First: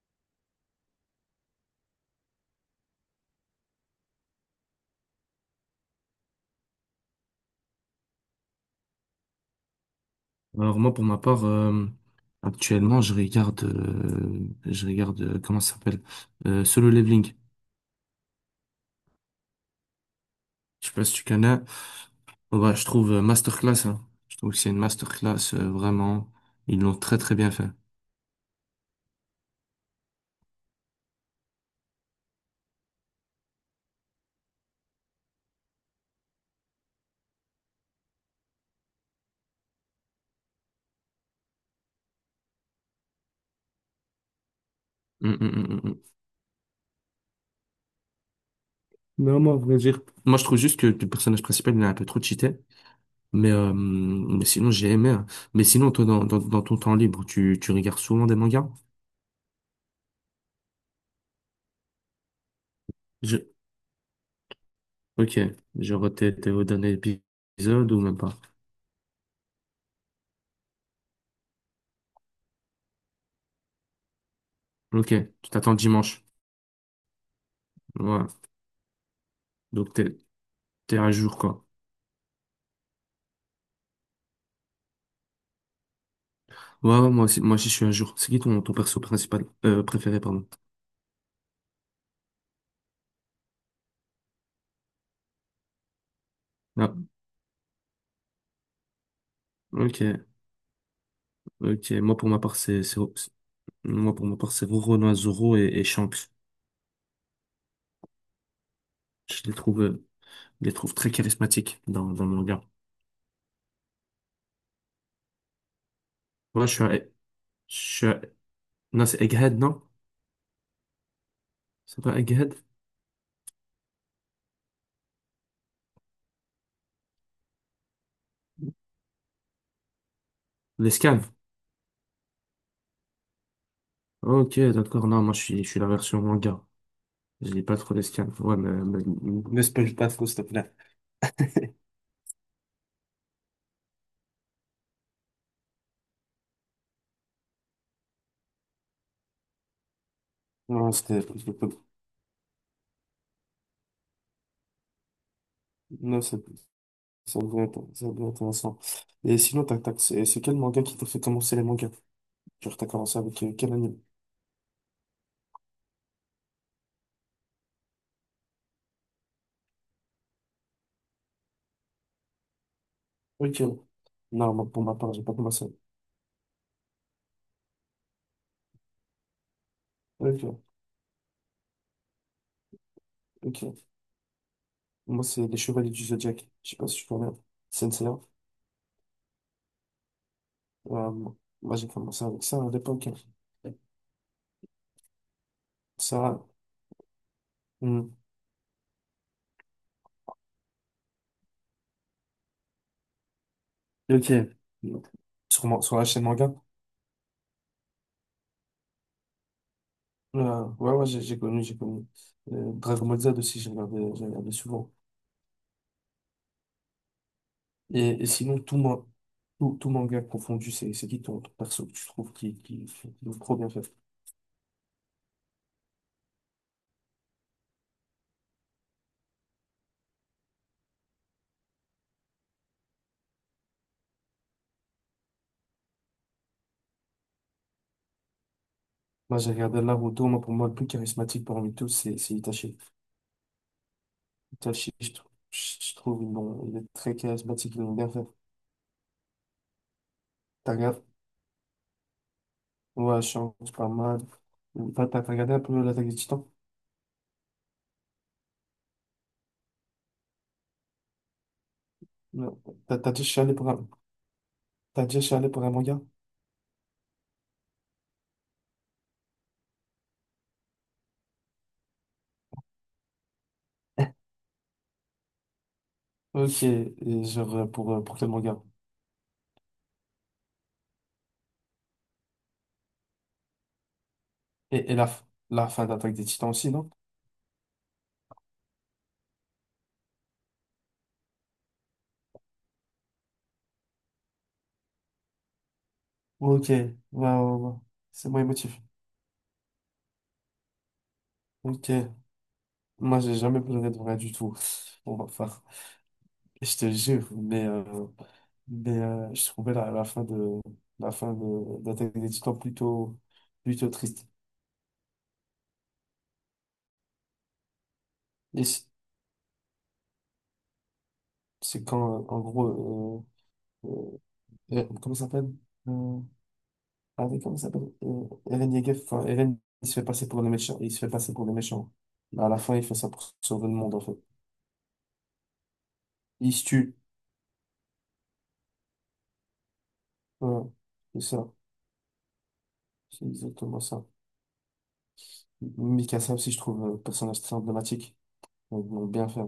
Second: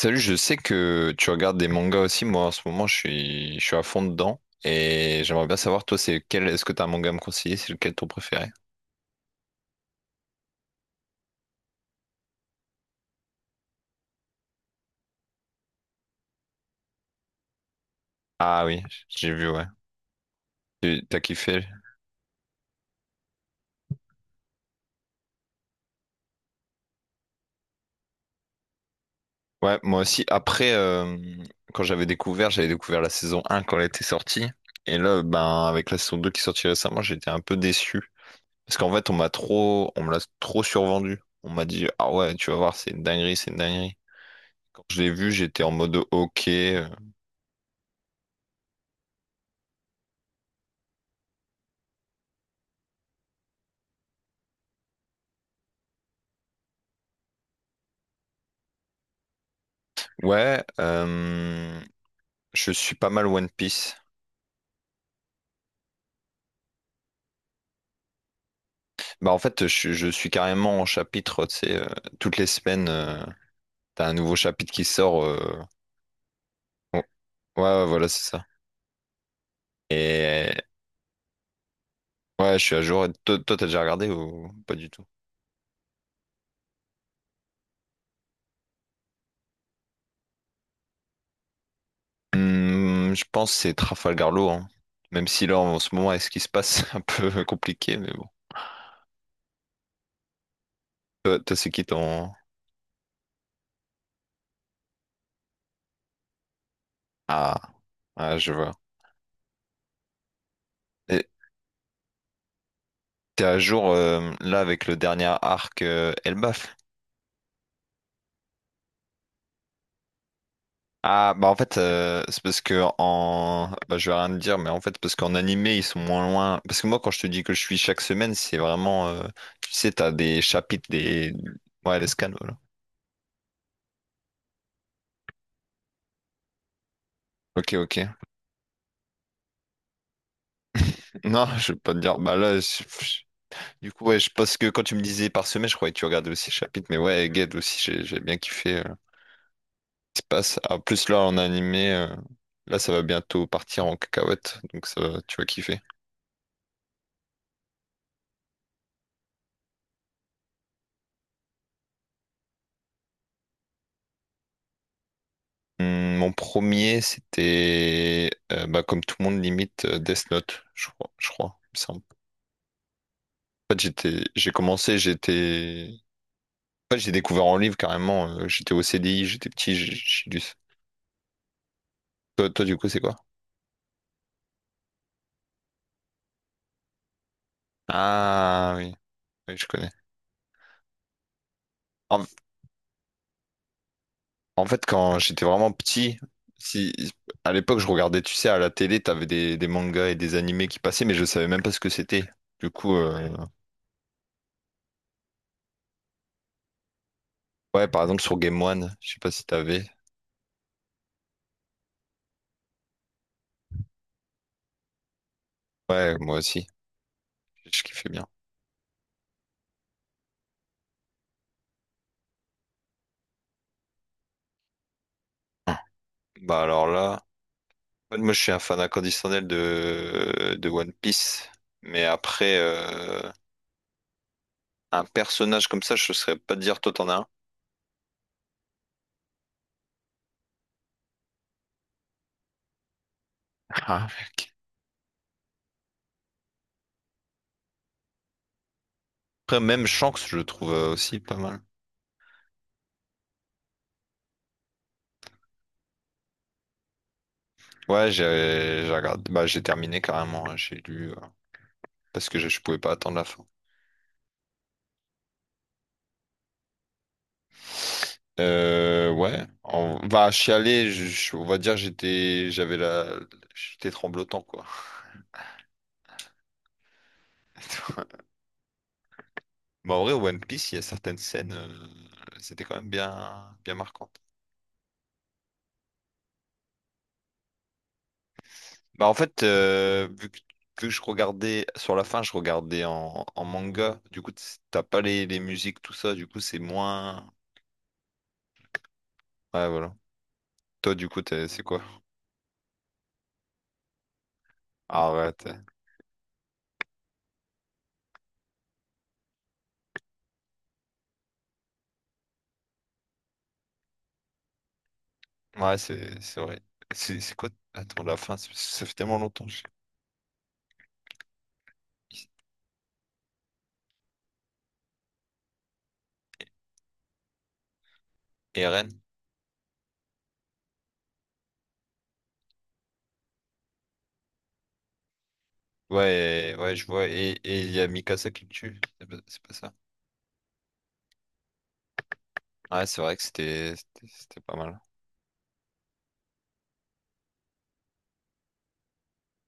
Salut, je sais que tu regardes des mangas aussi. Moi, en ce moment, je suis à fond dedans. Et j'aimerais bien savoir, toi, est-ce que t'as un manga à me conseiller? C'est lequel ton préféré? Alors moi pour ma part actuellement je regarde comment ça s'appelle Solo Leveling. Ah oui, j'ai vu, ouais. Je sais pas si T'as tu connais. kiffé? Je trouve masterclass, hein. Je trouve que c'est une masterclass vraiment. Ils l'ont très très bien fait. Ouais, moi aussi. Après, j'avais découvert la saison un quand elle était sortie. Et là, ben, avec la saison 2 qui est sortie récemment, j'étais un peu déçu. Parce qu'en fait, on me l'a trop survendu. On m'a dit, ah ouais, tu vas voir, c'est une dinguerie, c'est une dinguerie. Quand je l'ai vu, Hum, hum, j'étais hum, en hum, mode hum. ok. Non, moi, à vrai dire. Moi, je trouve juste que le personnage principal, il est un peu trop cheaté. Mais sinon, j'ai aimé, hein. Mais sinon, toi, dans ton temps libre, tu regardes souvent des mangas? Ouais, je suis pas mal Je... One Piece. Ok. Genre, t'es au dernier épisode ou même pas? Bah en fait, je suis carrément en chapitre, tu sais, toutes les semaines, t'as un nouveau chapitre qui Ok. sort. Tu t'attends le dimanche. Bon, ouais, ouais, voilà, c'est Ouais. ça. Donc Et t'es à jour quoi. ouais, je suis à jour. Et toi, toi, t'as déjà regardé ou pas du tout? Ouais, ouais, moi aussi je suis à jour. C'est qui ton perso principal préféré pardon. Je pense que c'est Trafalgar Law, hein. Même si là, en ce moment, avec ce qui se passe, Ah, c'est un peu compliqué, mais bon. ok, Toi, toi, c'est qui ok. Ton... Moi pour ma part c'est Roronoa Zoro et Shanks. Ah, ah, je vois. Je les trouve euh, je les trouve très Et charismatiques dans le manga. t'es à jour, là, avec le dernier arc Moi Elbaf, je suis à- non c'est Egghead non? ah bah en fait C'est pas c'est Egghead? parce que en bah, je vais rien te dire mais en fait parce qu'en animé ils sont moins loin parce que moi quand je te dis que je suis chaque semaine c'est vraiment tu sais t'as des chapitres L'esclave. des ouais, les scans, voilà. Ok d'accord, non moi je suis la version manga. Je lis Ok, pas ok, trop l'esclave. Ne spoil pas trop s'il te plaît. non, je vais pas te dire. Du coup, ouais, je pense que quand tu me disais par semaine, je croyais que tu regardais aussi les chapitres, mais ouais, Ged aussi, j'ai bien kiffé, ce qui se passe. Ah, en Non plus là c'était en animé, là ça va bientôt partir en cacahuète, donc tu vas kiffer. non c'est ça devrait être intéressant. Et sinon, tac, tac, c'est quel manga qui t'a fait commencer les mangas? Genre, t'as commencé avec quel anime? Mon premier, c'était bah, comme tout le monde limite Death Note, je crois, il me semble. Ok. En fait, j'étais, j'ai Non, moi, pour ma commencé, part, j'ai pas commencé. j'étais, en fait, j'ai découvert en livre carrément. J'étais au CDI, j'étais petit, j'ai lu ça. Ok, Toi, toi, du coup, c'est quoi? ok. Moi, c'est Les Chevaliers du Zodiaque. Je sais pas si tu connais. Sensei. Ah oui, oui, je connais. Euh, moi, j'ai commencé En, avec ça à l'époque. en fait, quand j'étais vraiment petit, Ça. si à l'époque je Hmm. regardais, tu sais, à la télé, t'avais des mangas et des animés qui passaient, mais je savais même pas ce que c'était. Du coup, Ok. Sur la chaîne manga? ouais, par exemple sur Game One, je sais pas si t'avais. Ouais, ouais, j'ai connu, j'ai connu. Dragon Ball Z aussi, j'ai regardé souvent. Ouais, moi aussi, je kiffais bien. Et sinon, tout, tout manga confondu, c'est qui ton perso que tu trouves qui est trop bien fait? Bah alors là, en fait, moi je suis un fan inconditionnel de One Piece, mais après, un personnage comme ça, je saurais pas te dire, toi t'en as un. Moi, j'ai regardé Naruto, moi, pour moi, le plus charismatique parmi tous, c'est Itachi. Ah, mec. Itachi, je trouve, il est très charismatique, ils l'ont bien fait. Après même Shanks, je le trouve, T'as regardé? aussi pas mal. Ouais, je change pas mal. T'as regardé un peu l'attaque des Titans? Ouais, j'ai regardé, bah j'ai terminé carrément, hein, j'ai lu, parce que je Non. pouvais pas T'as t'as attendre la déjà fin. chialé pour un, t'as déjà chialé pour un manga? Ouais, on va chialer, on va dire j'étais, j'étais tremblotant quoi. Ok, et genre, pour quel manga? Bah en vrai, One Piece, il y a certaines scènes, c'était quand même bien bien marquant. Et, la fin d'Attaque des Titans aussi, non? Bah en fait, vu que je regardais sur la fin, je regardais en, manga. Du coup, t'as pas les musiques, tout ça. Du coup, c'est Ok, ouais, moins. ouais, ouais. C'est moins émotif. Ouais, voilà. Toi, du coup, c'est quoi? Ok. Moi, j'ai jamais pleuré de vrai du tout. Bon, bah, Arrête. enfin, je te jure, mais, je trouvais la fin de d'Attaque des Titans plutôt triste. Ouais, c'est vrai. C'est quoi? Attends, la fin, Et c- ça fait tellement longtemps. Je... c'est quand, en gros, euh, comment ça s'appelle? Euh, ah oui, comment ça s'appelle? Eren Yeager, Eren? enfin, Eren, il se fait passer pour le méchant. Il se fait passer pour le méchant. Mais à la fin, il fait ça pour sauver le monde, en fait. Il Ouais, se ouais, je tue. vois. Et il y a Mikasa qui le tue. C'est pas ça. Voilà. C'est ça. Ouais, c'est vrai que C'est c'était exactement ça. c'était c'était pas mal. Mikasa aussi, je trouve, personnage très emblématique. Ils vont bien fait.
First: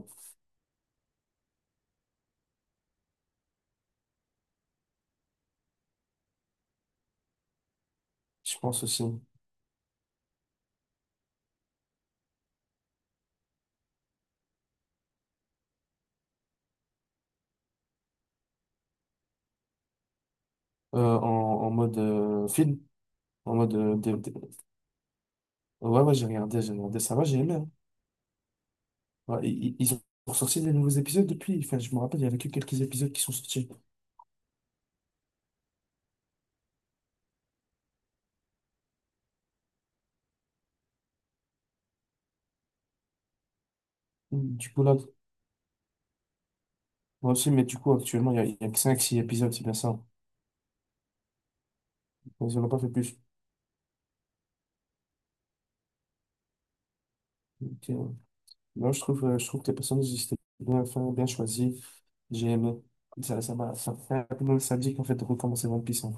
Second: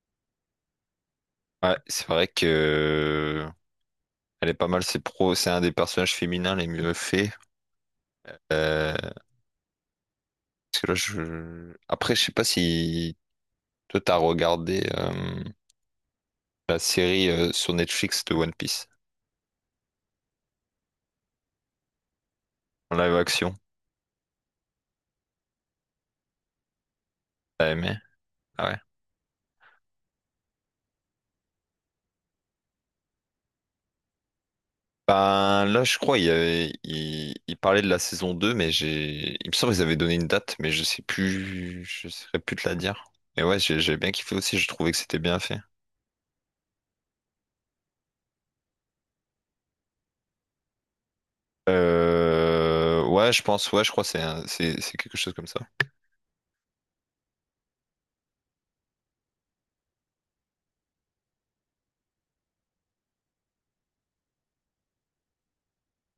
Ouais, c'est vrai que elle est pas mal. C'est pro. C'est un des personnages féminins les mieux faits. Je pense Euh, aussi. Parce que là, je... Après, je sais pas si toi, t'as regardé, la série, sur Netflix, de One Piece, Euh, en, en mode film. en live action. En mode. Dé- dé- Ouais, ouais, j'ai regardé ça, va, j'ai aimé, T'as hein. aimé? Ah ouais. Ouais, ils ont sorti des nouveaux épisodes depuis. Enfin, je me rappelle, il y avait que quelques épisodes qui sont sortis. Ben là, je crois, il parlait de la saison 2, mais j'ai... Il me semble qu'ils avaient donné une date, mais je sais plus... Je saurais plus te la dire. Mais ouais, j'ai bien kiffé aussi, je Du coup, trouvais là, que c'était bien fait. moi aussi, mais du coup, actuellement, il y a que 5-6 épisodes, c'est bien ça. Ils n'en ont pas fait plus. Ouais, je pense, ouais, je crois que c'est quelque chose comme ça. Donc, non, je trouve que les personnages, ils étaient bien faits, bien choisis. J'ai aimé. Ça fait un peu nostalgique, en fait, de recommencer One Piece, hein,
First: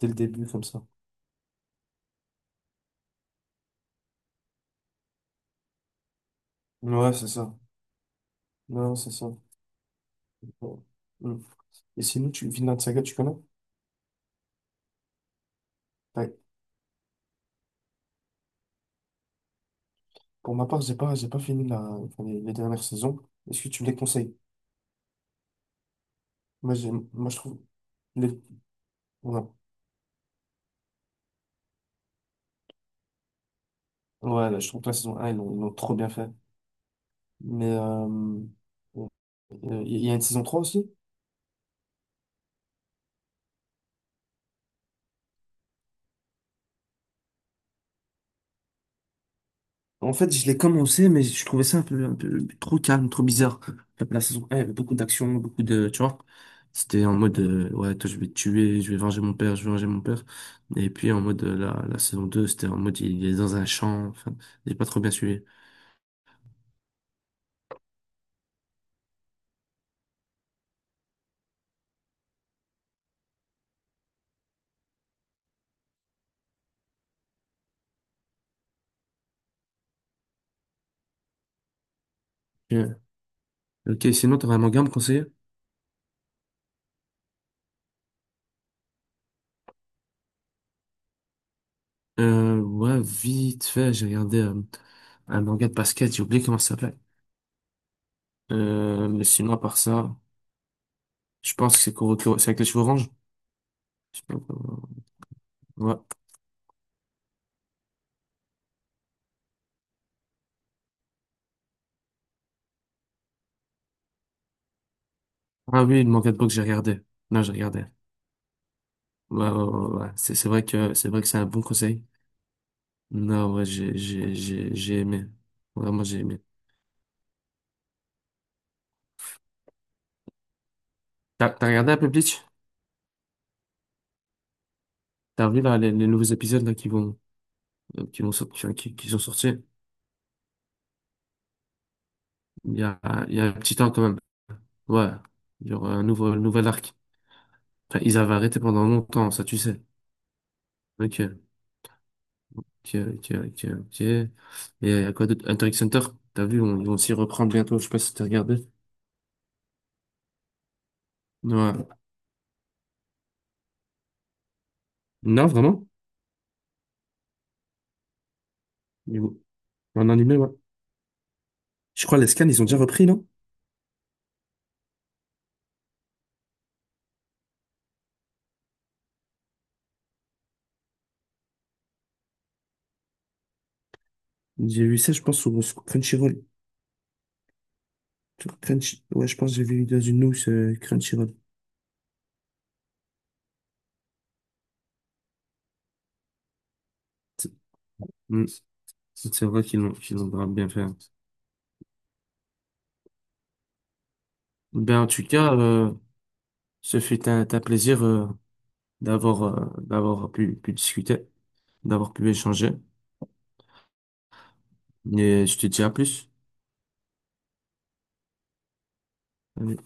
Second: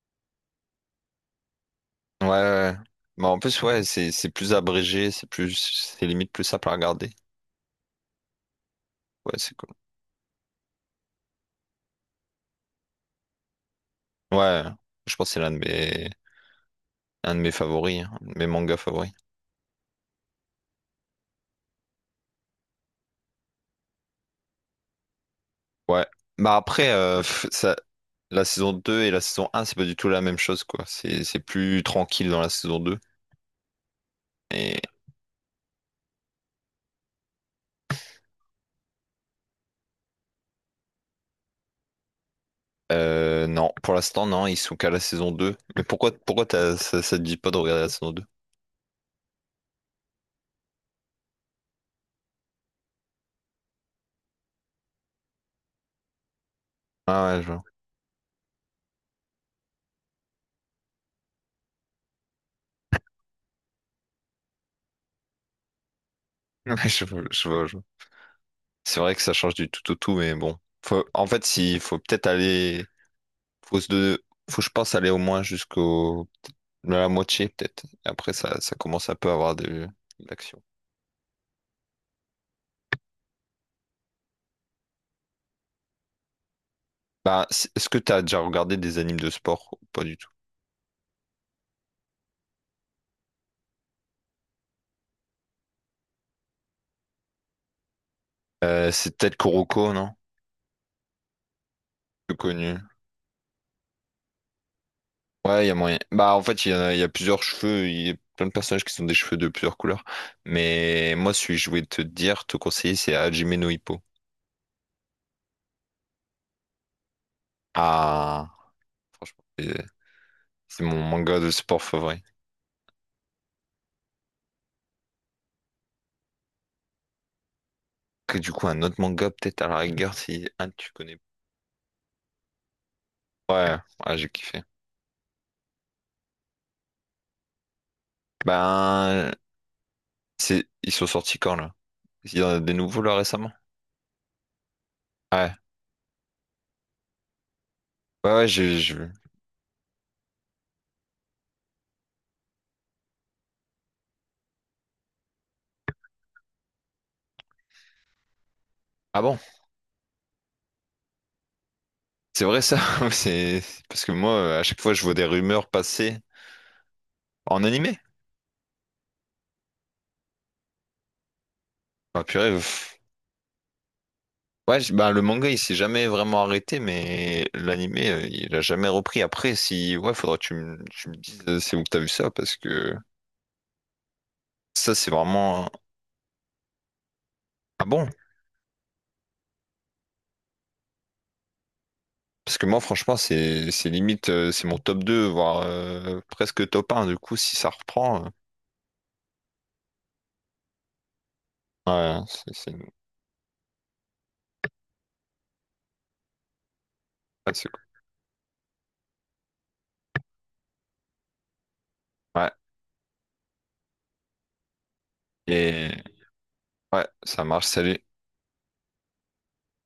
dès le début, comme ça. Ouais, ouais, ouais. Mais en plus, ouais, c'est plus abrégé, c'est plus... C'est limite plus simple à regarder. Ouais, c'est ça. Non, c'est ça. Ouais, c'est cool. Bon. Mm. Et sinon, Vinland Saga, tu connais? Ouais, je pense que c'est l'un Ouais. un de mes favoris, hein, un de mes mangas favoris. Pour ma part, j'ai pas fini les dernières saisons. Est-ce que tu me les conseilles? Ouais. Bah Moi, après, j'ai, moi, je trouve, les, la saison 2 et la ouais. saison un, c'est pas du tout la même chose, quoi. C'est plus tranquille dans la saison 2. Ouais, là, je Et trouve que la saison un ils l'ont trop bien fait. Mais, bon, il y a une saison 3 aussi? Non, pour l'instant, non, ils sont qu'à la saison 2. Mais pourquoi ça, ça te dit pas de regarder la saison deux? En fait, je l'ai commencé, mais je trouvais ça un peu trop calme, trop bizarre. La saison 1, il y avait beaucoup d'action, beaucoup de, tu vois. C'était en Ah mode, ouais, je vois. Ouais, toi, je vais te tuer, je vais venger mon père, je vais venger mon père. Et puis, en mode, la saison deux, c'était en mode, il est dans un champ. Enfin, j'ai pas trop bien suivi. Je vois, je vois, je vois. C'est vrai que ça change du tout au tout, mais bon. En fait, il faut peut-être aller. Faut, se de- Faut, je pense, aller au moins jusqu'au... La moitié, peut-être. Et après, ça commence un peu à avoir de l'action. Ok, ok, sinon, t'aurais un manga à me conseiller? Est-ce que t'as déjà regardé des animes de sport, ou pas du tout? Ouais, vite fait, j'ai regardé un manga de basket, j'ai oublié comment ça s'appelait. C'est Mais peut-être sinon, à part Kuroko, non? ça, je pense que c'est Plus Kuroko, c'est avec les connu. cheveux orange. Je sais pas comment- Ouais, il y a Ouais. moyen. Bah, en fait, il y a plusieurs cheveux. Il y a plein de personnages qui sont des cheveux de plusieurs couleurs. Mais moi, celui que je voulais te dire, te conseiller, c'est Hajime no Ippo. Ah oui, le manga de boxe, j'ai regardé. Non, j'ai regardé. Ah, franchement, Ouais, ouais, c'est ouais, ouais, ouais. C'est vrai c'est que, mon c'est vrai que c'est manga un de bon sport conseil. favori. Non, ouais, j'ai aimé. Vraiment, j'ai aimé. Que du coup, un autre manga, peut-être à la rigueur, si un tu connais T'as regardé un peu Bleach? pas. Ouais, ouais, j'ai kiffé. T'as vu, là, les nouveaux épisodes, là, qui vont sortir, enfin, qui sont Ben, sortis? Ils sont sortis quand là? Il y en a des Il y a, nouveaux là il y a récemment? un petit temps, quand même. Ouais. Ouais. Il y aura un nouvel arc. Enfin, ils Ouais, avaient ouais, arrêté pendant longtemps, ça tu sais. Ok, ok. Et à quoi d'autre? Hunter x Hunter, t'as vu, ils vont s'y reprendre bientôt, je sais pas si t'as regardé. ah bon? Ouais. C'est vrai ça? C'est... Parce que moi, à chaque fois, je vois des Non, rumeurs vraiment? passer en animé. Mais bon, en animé, ouais. Je crois Ah les scans, purée. ils ont déjà Pff. repris, non? Ouais, bah, le manga, il s'est jamais vraiment arrêté, mais l'animé, il a jamais repris. Après, si... Ouais, faudra que tu me dises, c'est où que t'as vu ça, parce que J'ai ça, vu c'est ça, je pense, vraiment... sur Crunchyroll. Ah bon? Sur Crunch... Ouais, je pense que j'ai vu dans une news Crunchyroll. Parce que moi, franchement, c'est limite, c'est mon top deux, voire presque top un. Du coup, si ça reprend... Mm. C'est vrai qu'ils l'ont grave bien fait. Ouais, ouais, Ben, en tout cas, un c'est cool. plaisir d'avoir pu discuter, d'avoir pu Ouais. échanger. Et je te dis à Et plus. ouais, ça marche. Salut. Allez.